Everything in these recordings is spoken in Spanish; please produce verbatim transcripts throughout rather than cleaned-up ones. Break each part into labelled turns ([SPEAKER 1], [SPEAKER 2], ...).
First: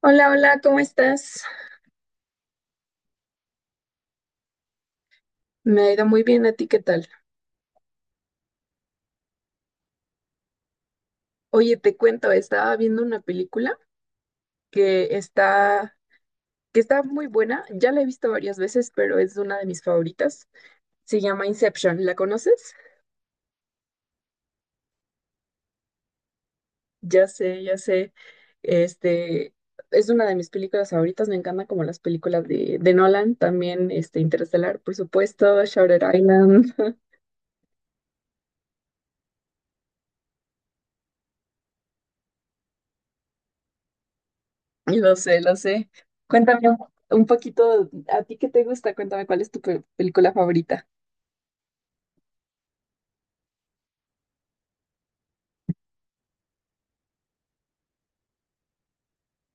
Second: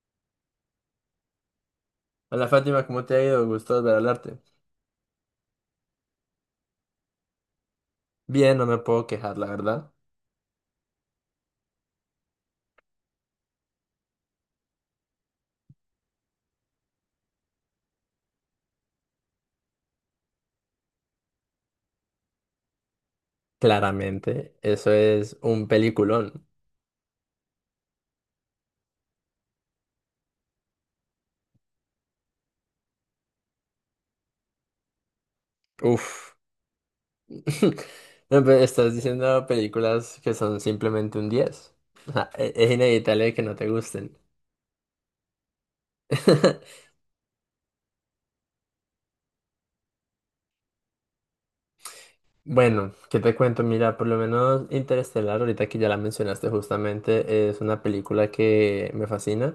[SPEAKER 1] Hola, hola, ¿cómo estás?
[SPEAKER 2] Hola Fátima, ¿cómo te ha ido? Gusto volver a hablarte.
[SPEAKER 1] Me ha ido muy bien, ¿a ti qué tal?
[SPEAKER 2] Bien, no me puedo quejar, la verdad.
[SPEAKER 1] Oye, te cuento, estaba viendo una película que está, que está muy buena, ya la he visto varias veces, pero es una de mis favoritas. Se llama Inception, ¿la conoces?
[SPEAKER 2] Claramente, eso es un peliculón.
[SPEAKER 1] Ya sé, ya sé, este, es una de mis películas favoritas, me encantan como las películas de, de Nolan, también este, Interestelar, por supuesto, Shutter
[SPEAKER 2] Uf.
[SPEAKER 1] Island.
[SPEAKER 2] No, pero estás diciendo películas que son simplemente un diez. O sea, e- es inevitable que no te gusten.
[SPEAKER 1] Lo sé, lo sé. Cuéntame un un poquito, ¿a ti qué te gusta? Cuéntame cuál es tu pe- película favorita.
[SPEAKER 2] Bueno, ¿qué te cuento? Mira, por lo menos Interestelar, ahorita que ya la mencionaste justamente, es una película que me fascina.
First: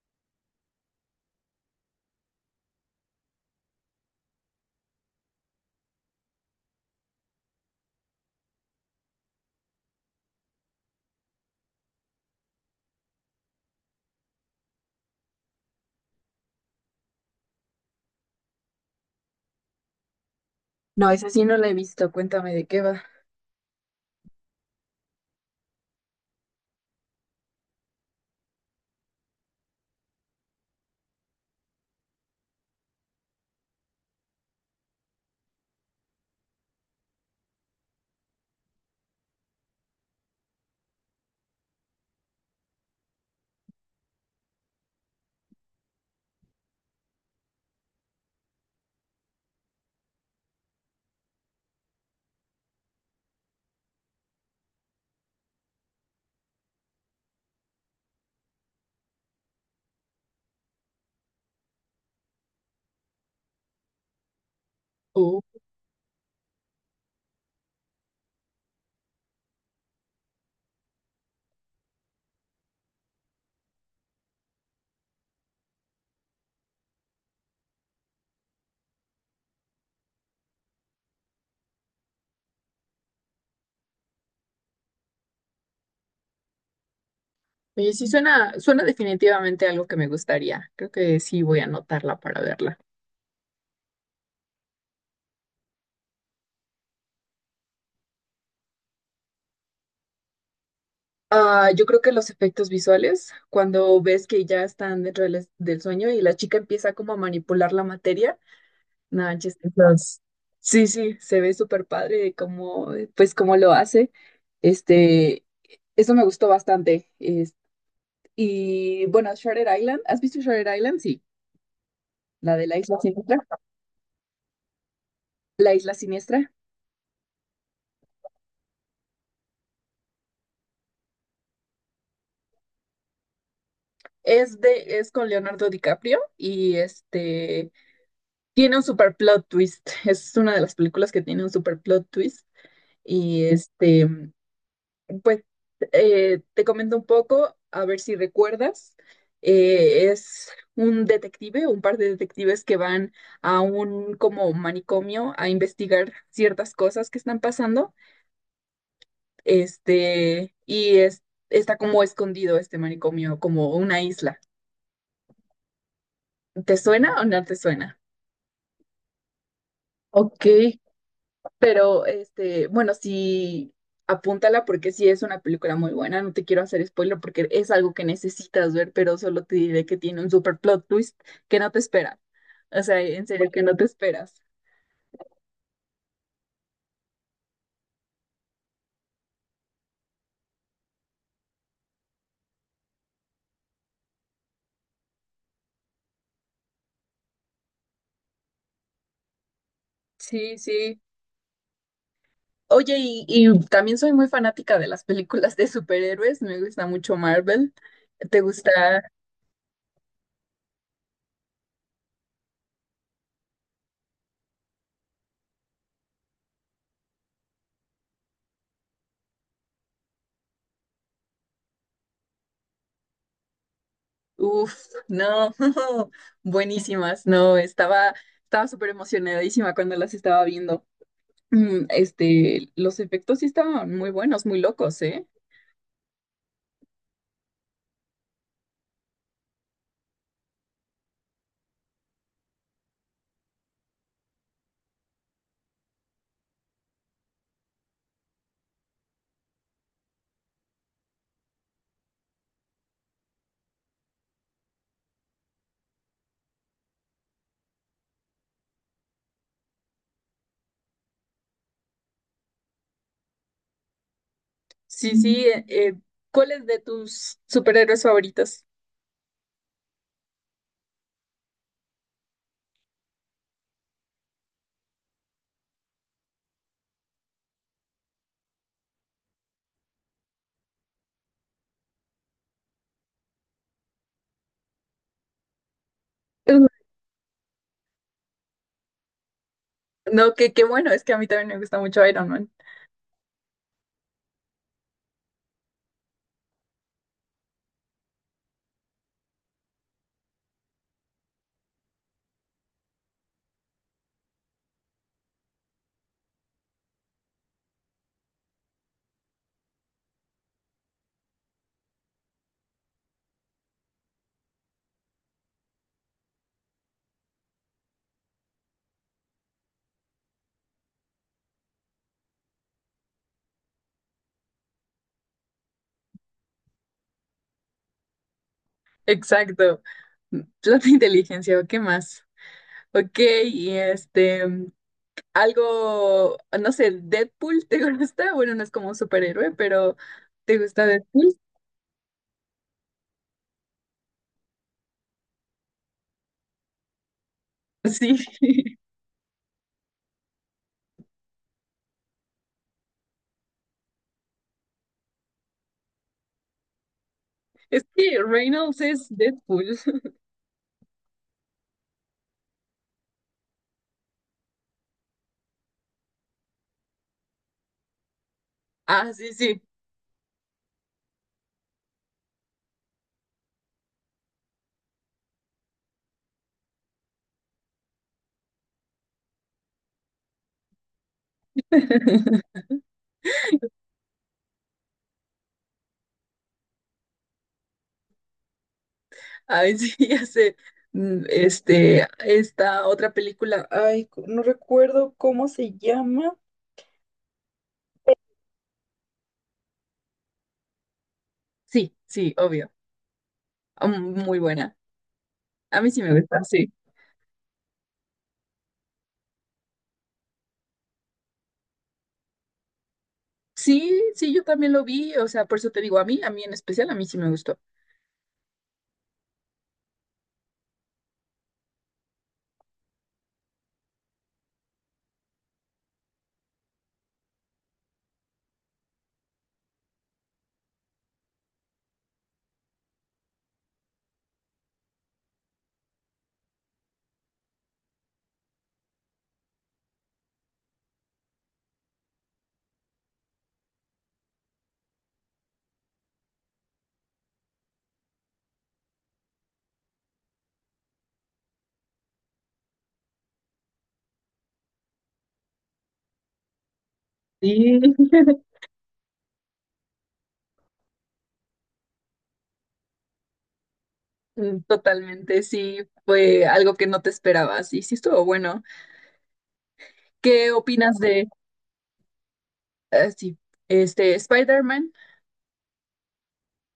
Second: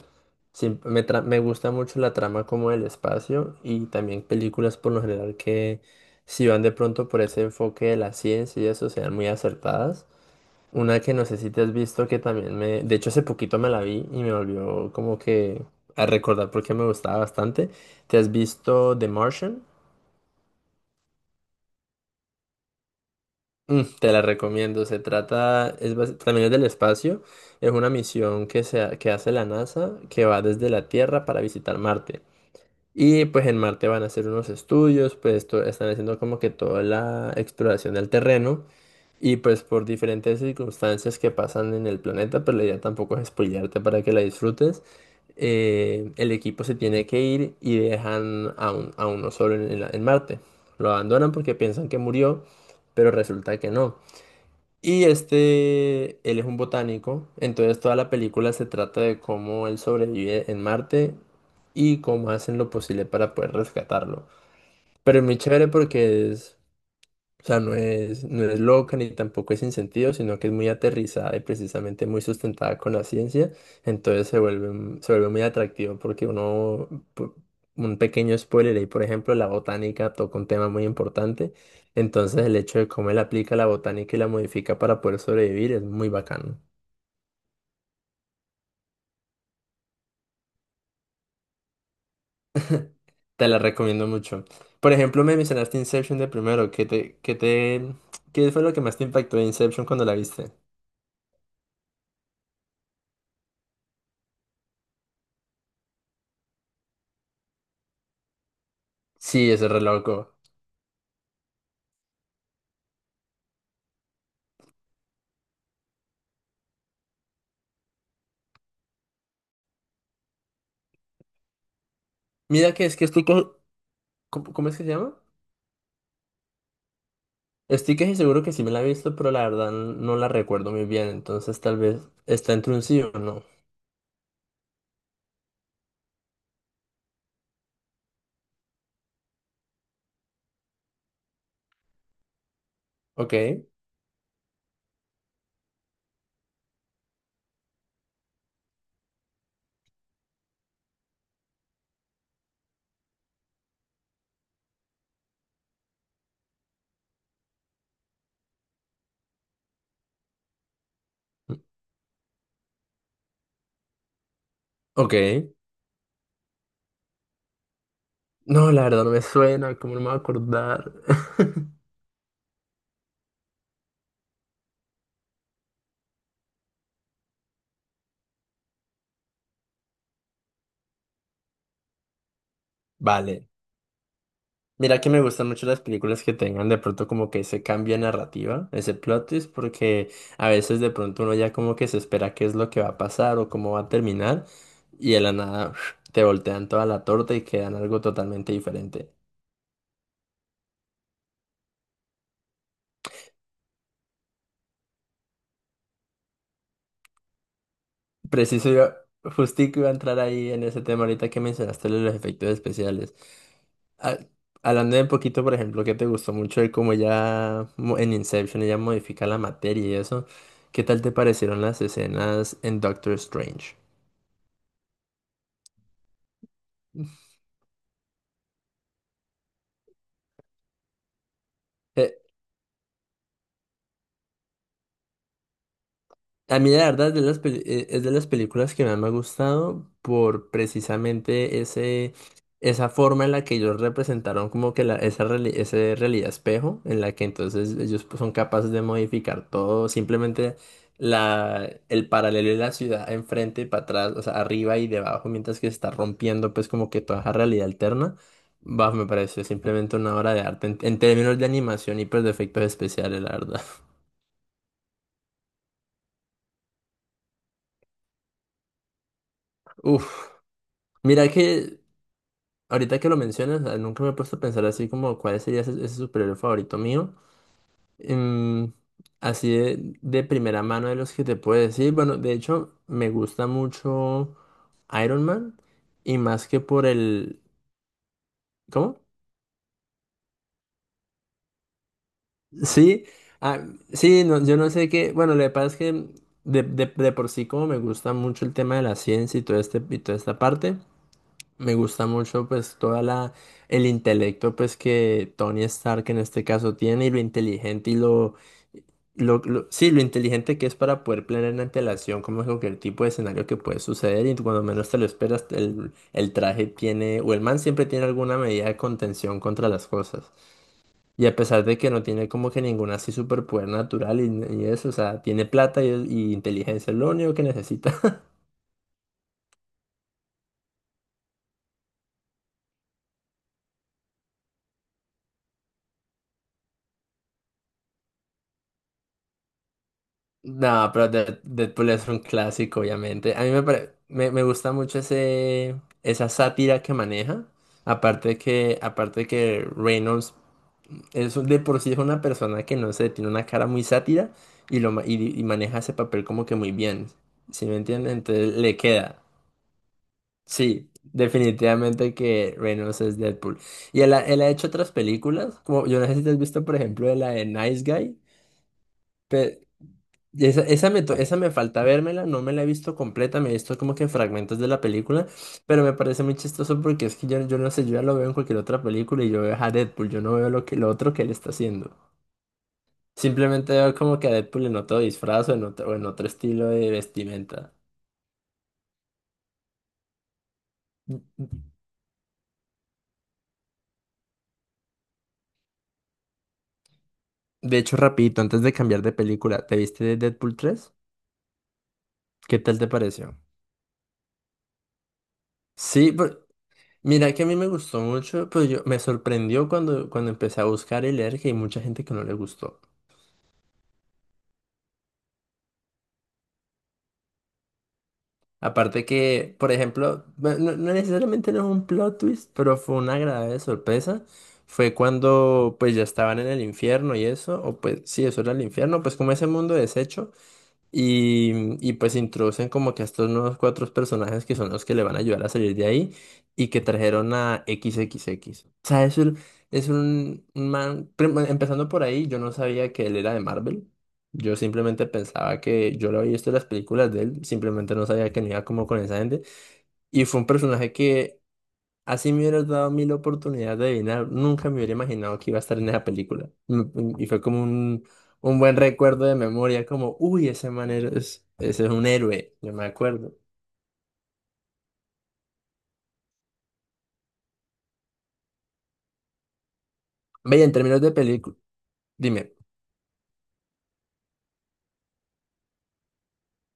[SPEAKER 2] Siem- me, tra- me gusta mucho la trama como del espacio y también películas por lo general que si van de pronto por ese enfoque de la ciencia y eso sean muy acertadas. Una que no sé si te has visto que también me... De hecho, hace poquito me la vi y me volvió como que a recordar porque me gustaba bastante. ¿Te has visto The Martian?
[SPEAKER 1] No, esa sí no la he visto. Cuéntame de qué va.
[SPEAKER 2] Mm, Te la recomiendo. Se trata, es basi- también es del espacio. Es una misión que, se, ha- que hace la NASA que va desde la Tierra para visitar Marte. Y pues en Marte van a hacer unos estudios, pues to- están haciendo como que toda la exploración del terreno. Y pues por diferentes circunstancias que pasan en el planeta, pero la idea tampoco es spoilearte para que la disfrutes. Eh, el equipo se tiene que ir y dejan a, un- a uno solo en en la- en Marte. Lo abandonan porque piensan que murió, pero resulta que no. Y este, él es un botánico, entonces toda la película se trata de cómo él sobrevive en Marte y cómo hacen lo posible para poder rescatarlo. Pero es muy
[SPEAKER 1] Oh,
[SPEAKER 2] chévere porque es o sea, no es, no es loca ni tampoco es sin sentido, sino que es muy aterrizada y precisamente muy sustentada con la ciencia. Entonces se vuelve, un- se vuelve muy atractivo porque uno, pu- un pequeño spoiler ahí, por ejemplo, la botánica toca un tema muy importante. Entonces el hecho de cómo él aplica la botánica y la modifica para poder sobrevivir es muy bacano.
[SPEAKER 1] oye, sí suena, suena definitivamente algo que me gustaría. Creo que sí voy a anotarla para verla.
[SPEAKER 2] Te la recomiendo mucho. Por ejemplo, me mencionaste Inception de primero. ¿Qué te, qué te, qué fue lo que más te impactó de Inception cuando la viste?
[SPEAKER 1] Ah, yo creo que los efectos visuales, cuando ves que ya están dentro del, es- del sueño y la chica empieza como a manipular la materia. No,
[SPEAKER 2] Sí, ese reloj.
[SPEAKER 1] entonces, sí, sí, se ve súper padre como, pues, cómo lo hace. Este, eso me gustó bastante. Es- y bueno, Shutter Island, ¿has visto Shutter Island? Sí, la de
[SPEAKER 2] Mira
[SPEAKER 1] la
[SPEAKER 2] que es
[SPEAKER 1] isla
[SPEAKER 2] que estoy,
[SPEAKER 1] siniestra.
[SPEAKER 2] co- ¿Cómo, cómo es que se llama?
[SPEAKER 1] La isla siniestra
[SPEAKER 2] Estoy casi seguro que sí me la he visto, pero la verdad no la recuerdo muy bien, entonces tal vez está entre un sí o no.
[SPEAKER 1] es de, es con Leonardo DiCaprio y este tiene un super plot twist. Es una de las películas que tiene un super plot twist.
[SPEAKER 2] Ok,
[SPEAKER 1] Y este. Pues eh, te comento un poco, a ver si recuerdas. Eh, es un detective, un par de detectives que van a un como manicomio a investigar ciertas cosas que están pasando. Este, y es, está como escondido este manicomio, como una isla.
[SPEAKER 2] ok.
[SPEAKER 1] ¿Te suena o no te suena?
[SPEAKER 2] No, la verdad no me suena, ¿cómo no me voy a
[SPEAKER 1] Ok,
[SPEAKER 2] acordar?
[SPEAKER 1] pero, este, bueno, sí, apúntala porque sí es una película muy buena. No te quiero hacer spoiler porque es algo que necesitas ver, pero solo te diré que tiene un super plot twist que no te esperas. O sea, en
[SPEAKER 2] Vale.
[SPEAKER 1] serio, que no te esperas.
[SPEAKER 2] Mira que me gustan mucho las películas que tengan de pronto como que ese cambio de narrativa, ese plot twist, porque a veces de pronto uno ya como que se espera qué es lo que va a pasar o cómo va a terminar, y de la nada te voltean toda la torta y quedan algo totalmente diferente.
[SPEAKER 1] Sí, sí. Oye, y, y también soy muy fanática de las películas de superhéroes, me gusta mucho Marvel. ¿Te
[SPEAKER 2] Preciso,
[SPEAKER 1] gusta?
[SPEAKER 2] yo justico iba a entrar ahí en ese tema ahorita que mencionaste lo de los efectos especiales. Ah, hablando de un poquito, por ejemplo, que te gustó mucho de cómo ya mo- en Inception ella modifica la materia y eso, ¿qué tal te parecieron las escenas en Doctor Strange?
[SPEAKER 1] Uf, no, buenísimas, no, estaba, estaba súper emocionadísima cuando las estaba viendo. Mm,
[SPEAKER 2] Eh,
[SPEAKER 1] Este, los efectos sí estaban muy buenos, muy locos, ¿eh?
[SPEAKER 2] A mí la verdad es de las, peli- eh, es de las películas que más me ha gustado por precisamente ese, esa forma en la que ellos representaron como que la, esa, reali- ese realidad espejo, en la que entonces ellos pues, son capaces de modificar todo, simplemente la, el paralelo de la ciudad enfrente y para atrás, o sea, arriba y debajo, mientras que se está rompiendo pues como que toda esa realidad alterna. Bah, me pareció simplemente una obra de arte en, en términos de animación y pues de efectos especiales, la verdad.
[SPEAKER 1] Sí, sí, eh, eh, ¿cuál es de tus superhéroes favoritos?
[SPEAKER 2] Uf. Mira que Ahorita que lo mencionas, ah, nunca me he puesto a pensar así como cuál sería ese, ese superhéroe favorito mío. Em, Así de, de primera mano de los que te puedo decir. Bueno, de hecho, me gusta mucho Iron Man y más
[SPEAKER 1] Uh,
[SPEAKER 2] que por el... ¿Cómo?
[SPEAKER 1] No, que qué bueno, es que a mí también me gusta mucho Iron Man.
[SPEAKER 2] Sí, ah, sí, no, yo no sé qué... Bueno, lo que pasa es que de, de- de por sí como me gusta mucho el tema de la ciencia y, todo este, y toda esta parte. Me gusta mucho pues toda la el intelecto pues que Tony Stark en este caso tiene y lo inteligente y lo, lo, lo- sí, lo inteligente que es para poder planear en antelación como es cualquier tipo de escenario que puede suceder y cuando menos te lo esperas el, el traje tiene o el man siempre tiene alguna medida de contención contra las cosas. Y a pesar de que no tiene como que ninguna así superpoder natural y, y eso, o sea, tiene plata y, y inteligencia, es lo único que necesita.
[SPEAKER 1] Exacto. Plata e inteligencia, ¿o qué más? Ok, y este. mm, algo, no sé, Deadpool, ¿te gusta? Bueno, no es como un superhéroe, pero ¿te gusta
[SPEAKER 2] No, pero
[SPEAKER 1] Deadpool?
[SPEAKER 2] Dead- Deadpool es un clásico, obviamente. A mí me, pare- me, me gusta mucho ese, esa sátira que maneja.
[SPEAKER 1] Sí,
[SPEAKER 2] Aparte de que, aparte de que Reynolds es un- de por sí es una persona que no sé, tiene una cara muy sátira y, lo, ma- y, y maneja ese papel como que muy bien. ¿Sí me
[SPEAKER 1] es
[SPEAKER 2] entienden?
[SPEAKER 1] que
[SPEAKER 2] Entonces le
[SPEAKER 1] Reynolds es
[SPEAKER 2] queda.
[SPEAKER 1] Deadpool.
[SPEAKER 2] Sí, definitivamente que Reynolds es Deadpool. Y él ha, él ha hecho otras películas, como yo no sé si te has visto, por ejemplo, de la de Nice Guy.
[SPEAKER 1] Ah, sí, sí.
[SPEAKER 2] Y Esa, esa, me, to- esa me falta vérmela, no me la he visto completa, me he visto como que fragmentos de la película, pero me parece muy chistoso porque es que yo, yo no sé, yo ya lo veo en cualquier otra película y yo veo a Deadpool, yo no veo lo que, lo otro que él está haciendo. Simplemente veo como que a Deadpool en otro disfraz o en otro, o en otro estilo de vestimenta.
[SPEAKER 1] Ay, sí, ya sé. Mm,
[SPEAKER 2] Mm,
[SPEAKER 1] Este, esta otra película, ay, co- no recuerdo cómo se llama.
[SPEAKER 2] De hecho, rapidito, antes de cambiar de película, ¿te viste de Deadpool tres?
[SPEAKER 1] Sí, sí,
[SPEAKER 2] ¿Qué
[SPEAKER 1] obvio.
[SPEAKER 2] tal te pareció?
[SPEAKER 1] Ah, Mm, Muy buena. A mí sí
[SPEAKER 2] Sí,
[SPEAKER 1] me gusta,
[SPEAKER 2] por-
[SPEAKER 1] sí.
[SPEAKER 2] mira que a mí me gustó mucho, pero yo me sorprendió cuando, cuando empecé a buscar y leer que hay mucha gente que no le gustó.
[SPEAKER 1] Sí, sí, yo también lo vi, o sea, por eso te digo a mí, a mí en especial, a mí sí me gustó.
[SPEAKER 2] Aparte que, por ejemplo, bueno, no, no necesariamente no es un plot twist, pero fue una agradable sorpresa. Fue cuando pues ya estaban en el infierno y eso, o pues sí, eso era el infierno, pues como ese mundo deshecho. Y, y pues introducen como que a estos nuevos cuatro personajes que son los que le van a ayudar a salir de ahí y que trajeron a XXX. O sea, es un, es un un man, prim- bueno, empezando por ahí, yo no sabía que él era de Marvel. Yo simplemente pensaba que yo lo había visto en las películas de él, simplemente no sabía que no iba como con esa gente. Y fue un personaje que Así me hubieras dado mil oportunidades de adivinar. Nunca me hubiera imaginado que iba a estar en esa película. Mm, mm, Y fue como
[SPEAKER 1] Sí.
[SPEAKER 2] un, un buen recuerdo de memoria, como, uy, ese man es, ese es un héroe, yo me acuerdo.
[SPEAKER 1] Mm, totalmente, sí, fue algo que no te esperabas y sí estuvo bueno. ¿Qué
[SPEAKER 2] Veía, en
[SPEAKER 1] opinas
[SPEAKER 2] términos de
[SPEAKER 1] de,
[SPEAKER 2] película, dime,
[SPEAKER 1] ah, sí, este, Spider-Man?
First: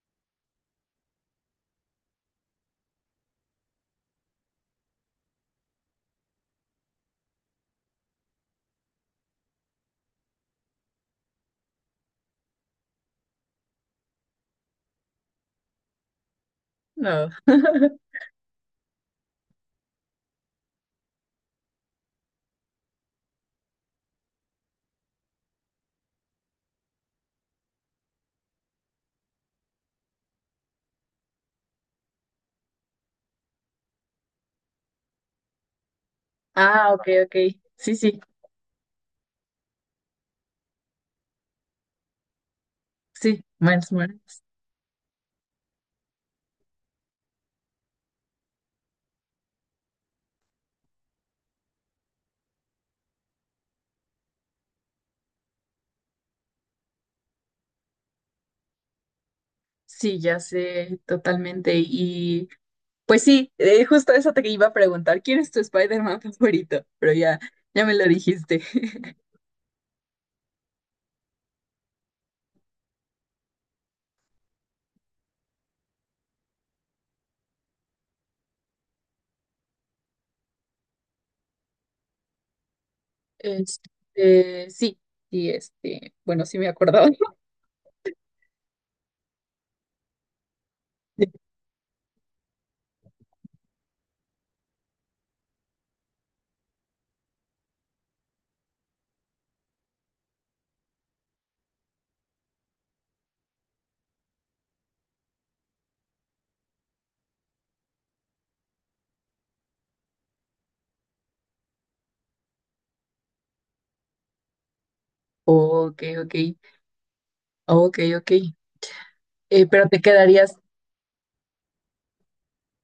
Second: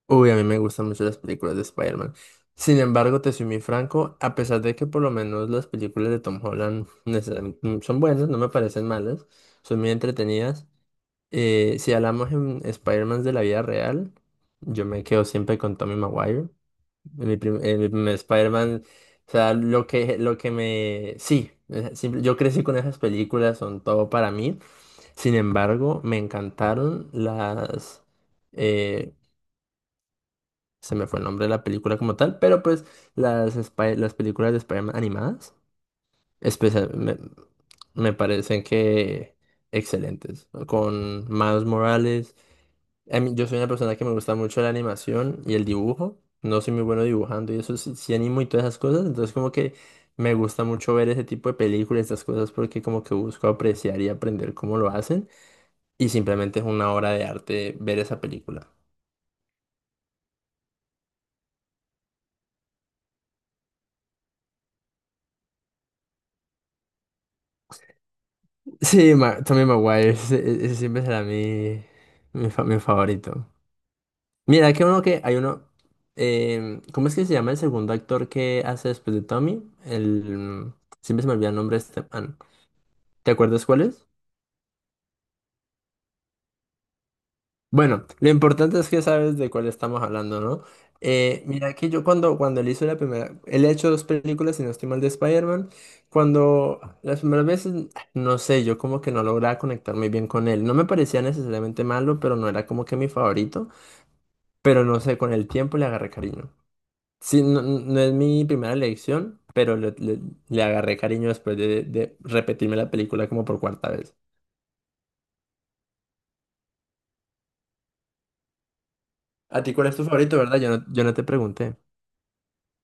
[SPEAKER 2] uy, a mí me gustan mucho las películas de Spider-Man. Sin embargo, te soy muy franco, a pesar de que por lo menos las películas de Tom Holland necesariamente, mm, son buenas, no me parecen malas, son muy entretenidas. Eh, si hablamos en Spider-Man de la vida real, yo me quedo siempre con Tommy Maguire. En
[SPEAKER 1] No.
[SPEAKER 2] Mi, prim- eh, mi primer Spider-Man, o sea, lo que, lo que me... Sí, eh, simple- yo crecí con esas películas, son todo para mí. Sin embargo, me encantaron las... eh, se me fue el nombre de la película como tal, pero pues las, Spy- las películas de Spider-Man animadas, especial,
[SPEAKER 1] Ah, ok,
[SPEAKER 2] me,
[SPEAKER 1] ok. Sí,
[SPEAKER 2] me
[SPEAKER 1] sí,
[SPEAKER 2] parecen que excelentes. Con Miles Morales. A mí,
[SPEAKER 1] sí,
[SPEAKER 2] yo soy una
[SPEAKER 1] Miles
[SPEAKER 2] persona que me gusta
[SPEAKER 1] Morales.
[SPEAKER 2] mucho la animación y el dibujo. No soy muy bueno dibujando y eso sí, sí animo y todas esas cosas. Entonces como que me gusta mucho ver ese tipo de películas, estas cosas, porque como que busco apreciar y aprender cómo lo hacen. Y simplemente es una obra de arte ver esa película.
[SPEAKER 1] Sí, ya sé, totalmente. Y pues sí, eh, justo eso te iba a preguntar, ¿quién es tu Spider-Man favorito? Pero ya, ya me lo dijiste.
[SPEAKER 2] Sí, Ma- Tommy Maguire, ese, ese siempre será mi, mi, fa- mi favorito. Mira, que uno que hay uno... em, ¿cómo es que se llama el segundo actor que hace después de Tommy? El... mm, Siempre se me olvida el nombre de este man. ¿Te acuerdas cuál es?
[SPEAKER 1] Este, sí, sí, este, bueno, sí me acordaba.
[SPEAKER 2] Bueno, lo importante es que sabes de cuál estamos hablando, ¿no? Eh, mira que yo cuando, cuando él hizo la primera, él ha hecho dos películas, si no estoy mal, de Spider-Man, cuando las primeras veces, no sé, yo como que no lograba conectar muy bien con él. No me parecía necesariamente malo, pero no era como que mi favorito, pero no sé, con el tiempo le agarré cariño. Sí, no, no es mi primera elección, pero le, le- le agarré cariño después de, de repetirme la película como por cuarta vez.
[SPEAKER 1] Ok, ok, ok, ok.
[SPEAKER 2] ¿A
[SPEAKER 1] Eh,
[SPEAKER 2] ti cuál
[SPEAKER 1] pero
[SPEAKER 2] es
[SPEAKER 1] te
[SPEAKER 2] tu favorito,
[SPEAKER 1] quedarías
[SPEAKER 2] verdad? Yo no, yo no te pregunté.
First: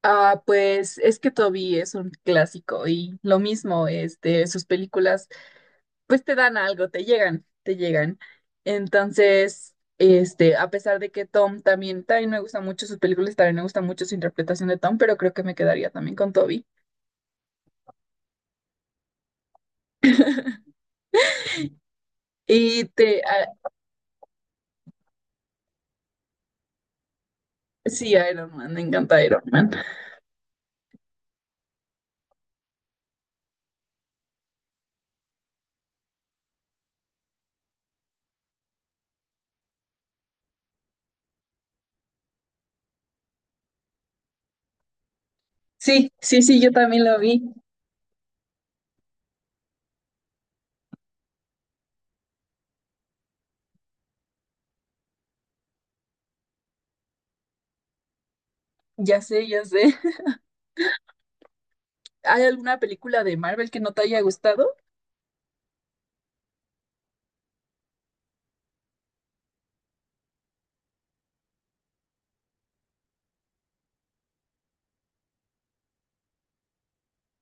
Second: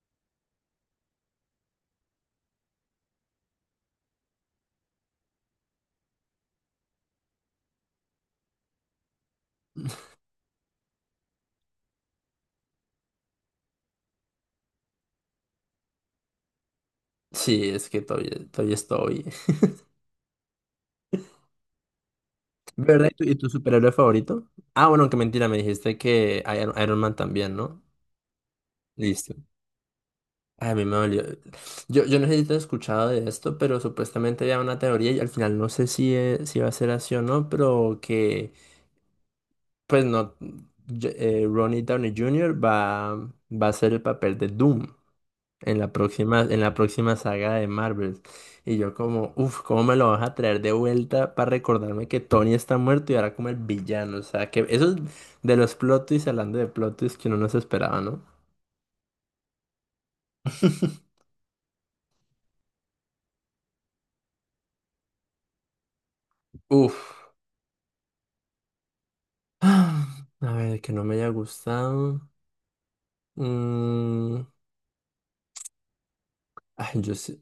[SPEAKER 1] ah, pues es que Toby es un clásico y lo mismo, este, sus películas, pues te dan algo, te llegan, te llegan. Entonces, este, a pesar de que Tom también, también me gustan mucho sus películas, también me gusta mucho su interpretación de Tom, pero creo que me quedaría también con Toby.
[SPEAKER 2] Sí, es que todavía, todavía estoy.
[SPEAKER 1] Y
[SPEAKER 2] ¿Verdad? ¿Y
[SPEAKER 1] te,
[SPEAKER 2] tu, y tu
[SPEAKER 1] ah,
[SPEAKER 2] superhéroe favorito? Ah, bueno, que mentira, me dijiste que Iron, Iron Man también, ¿no?
[SPEAKER 1] sí, Iron Man, me encanta
[SPEAKER 2] Listo.
[SPEAKER 1] Iron Man.
[SPEAKER 2] Ay, a mí me dolió. Yo, yo no sé si te has escuchado de esto, pero supuestamente había una teoría y al final no sé si, eh, si va a ser así o no, pero que, pues no, yo- eh, Ronnie Downey junior va, va a hacer el papel de Doom. En la
[SPEAKER 1] Sí,
[SPEAKER 2] próxima,
[SPEAKER 1] sí,
[SPEAKER 2] en
[SPEAKER 1] sí, yo
[SPEAKER 2] la
[SPEAKER 1] también
[SPEAKER 2] próxima
[SPEAKER 1] lo
[SPEAKER 2] saga
[SPEAKER 1] vi.
[SPEAKER 2] de Marvel. Y yo como, uff, ¿cómo me lo vas a traer de vuelta para recordarme que Tony está muerto y ahora como el villano? O sea, que eso es de los plot twists, hablando de plot twists que uno no se esperaba, ¿no?
[SPEAKER 1] Ya sé, ya sé. ¿Hay alguna película de Marvel que no te haya gustado?
[SPEAKER 2] Uff. Ah, A ver, que no me haya gustado. Mm, ay, yo sé.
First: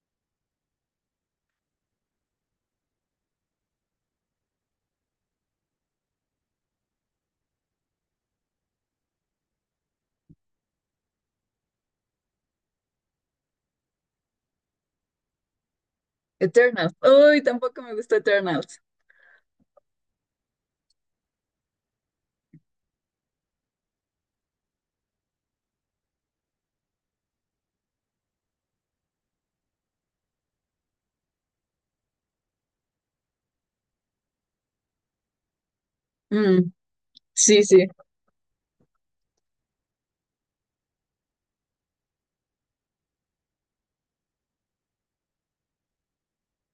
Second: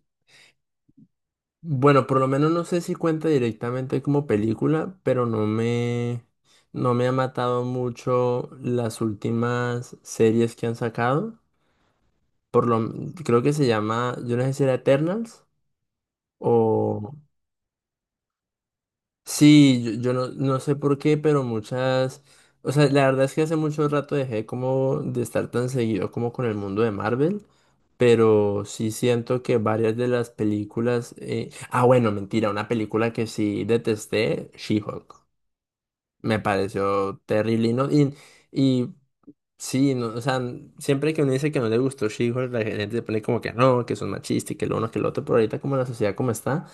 [SPEAKER 2] Bueno, por lo menos no sé si cuenta directamente como película, pero no me, no me ha matado mucho las últimas series que han sacado. por lo, creo que se llama, yo no sé si era Eternals
[SPEAKER 1] Eternals.
[SPEAKER 2] o...
[SPEAKER 1] Uy, tampoco me gustó Eternals.
[SPEAKER 2] Sí, yo, yo no, no sé por qué, pero muchas... O sea, la verdad es que hace mucho rato dejé como de estar tan seguido como con el mundo de Marvel, pero sí siento que varias de las películas... eh, Ah, bueno, mentira, una película que sí detesté, She-Hulk. Me
[SPEAKER 1] Mm,
[SPEAKER 2] pareció
[SPEAKER 1] sí,
[SPEAKER 2] terrible y,
[SPEAKER 1] sí.
[SPEAKER 2] no- y, y sí, no, o sea, siempre que uno dice que no le gustó She-Hulk, la gente se pone como que no, que son machistas y que lo uno, que lo otro, pero ahorita como la sociedad como está,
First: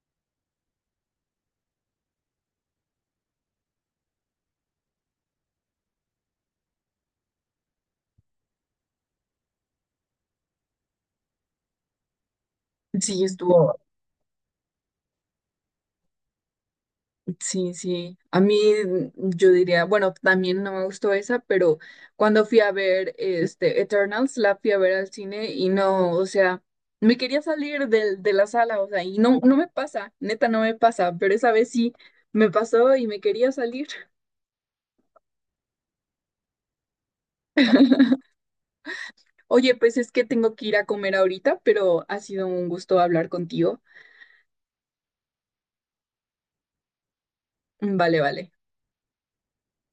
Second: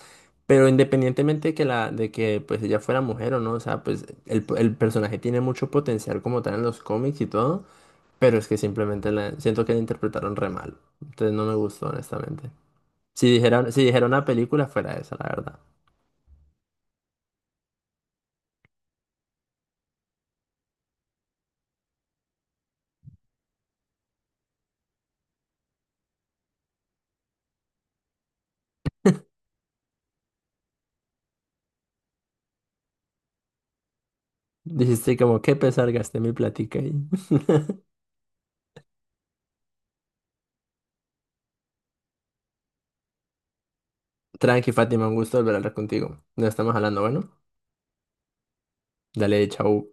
[SPEAKER 2] pero independientemente de que la, de que pues ella fuera mujer o no, o sea, pues el, el personaje tiene mucho potencial como tal en los cómics y todo, pero es que simplemente la, siento que la interpretaron re mal, entonces no me gustó honestamente.
[SPEAKER 1] Sí,
[SPEAKER 2] Si dijera,
[SPEAKER 1] estuvo,
[SPEAKER 2] si dijera una película fuera esa, la verdad.
[SPEAKER 1] sí, sí. A mí mm, yo diría, bueno, también no me gustó esa, pero cuando fui a ver este Eternals, la fui a ver al cine y no, o sea, me quería salir del, de la sala, o sea, y no, no me pasa, neta no me pasa, pero esa vez sí me pasó y me quería salir.
[SPEAKER 2] Dijiste como, qué pesar, gasté mi platica ahí.
[SPEAKER 1] Oye, pues es que tengo que ir a comer ahorita, pero ha sido un gusto hablar contigo.
[SPEAKER 2] Tranqui, Fátima, un gusto volver a hablar contigo. ¿Nos estamos hablando, bueno.
[SPEAKER 1] Mm, vale, vale.
[SPEAKER 2] Dale, chau.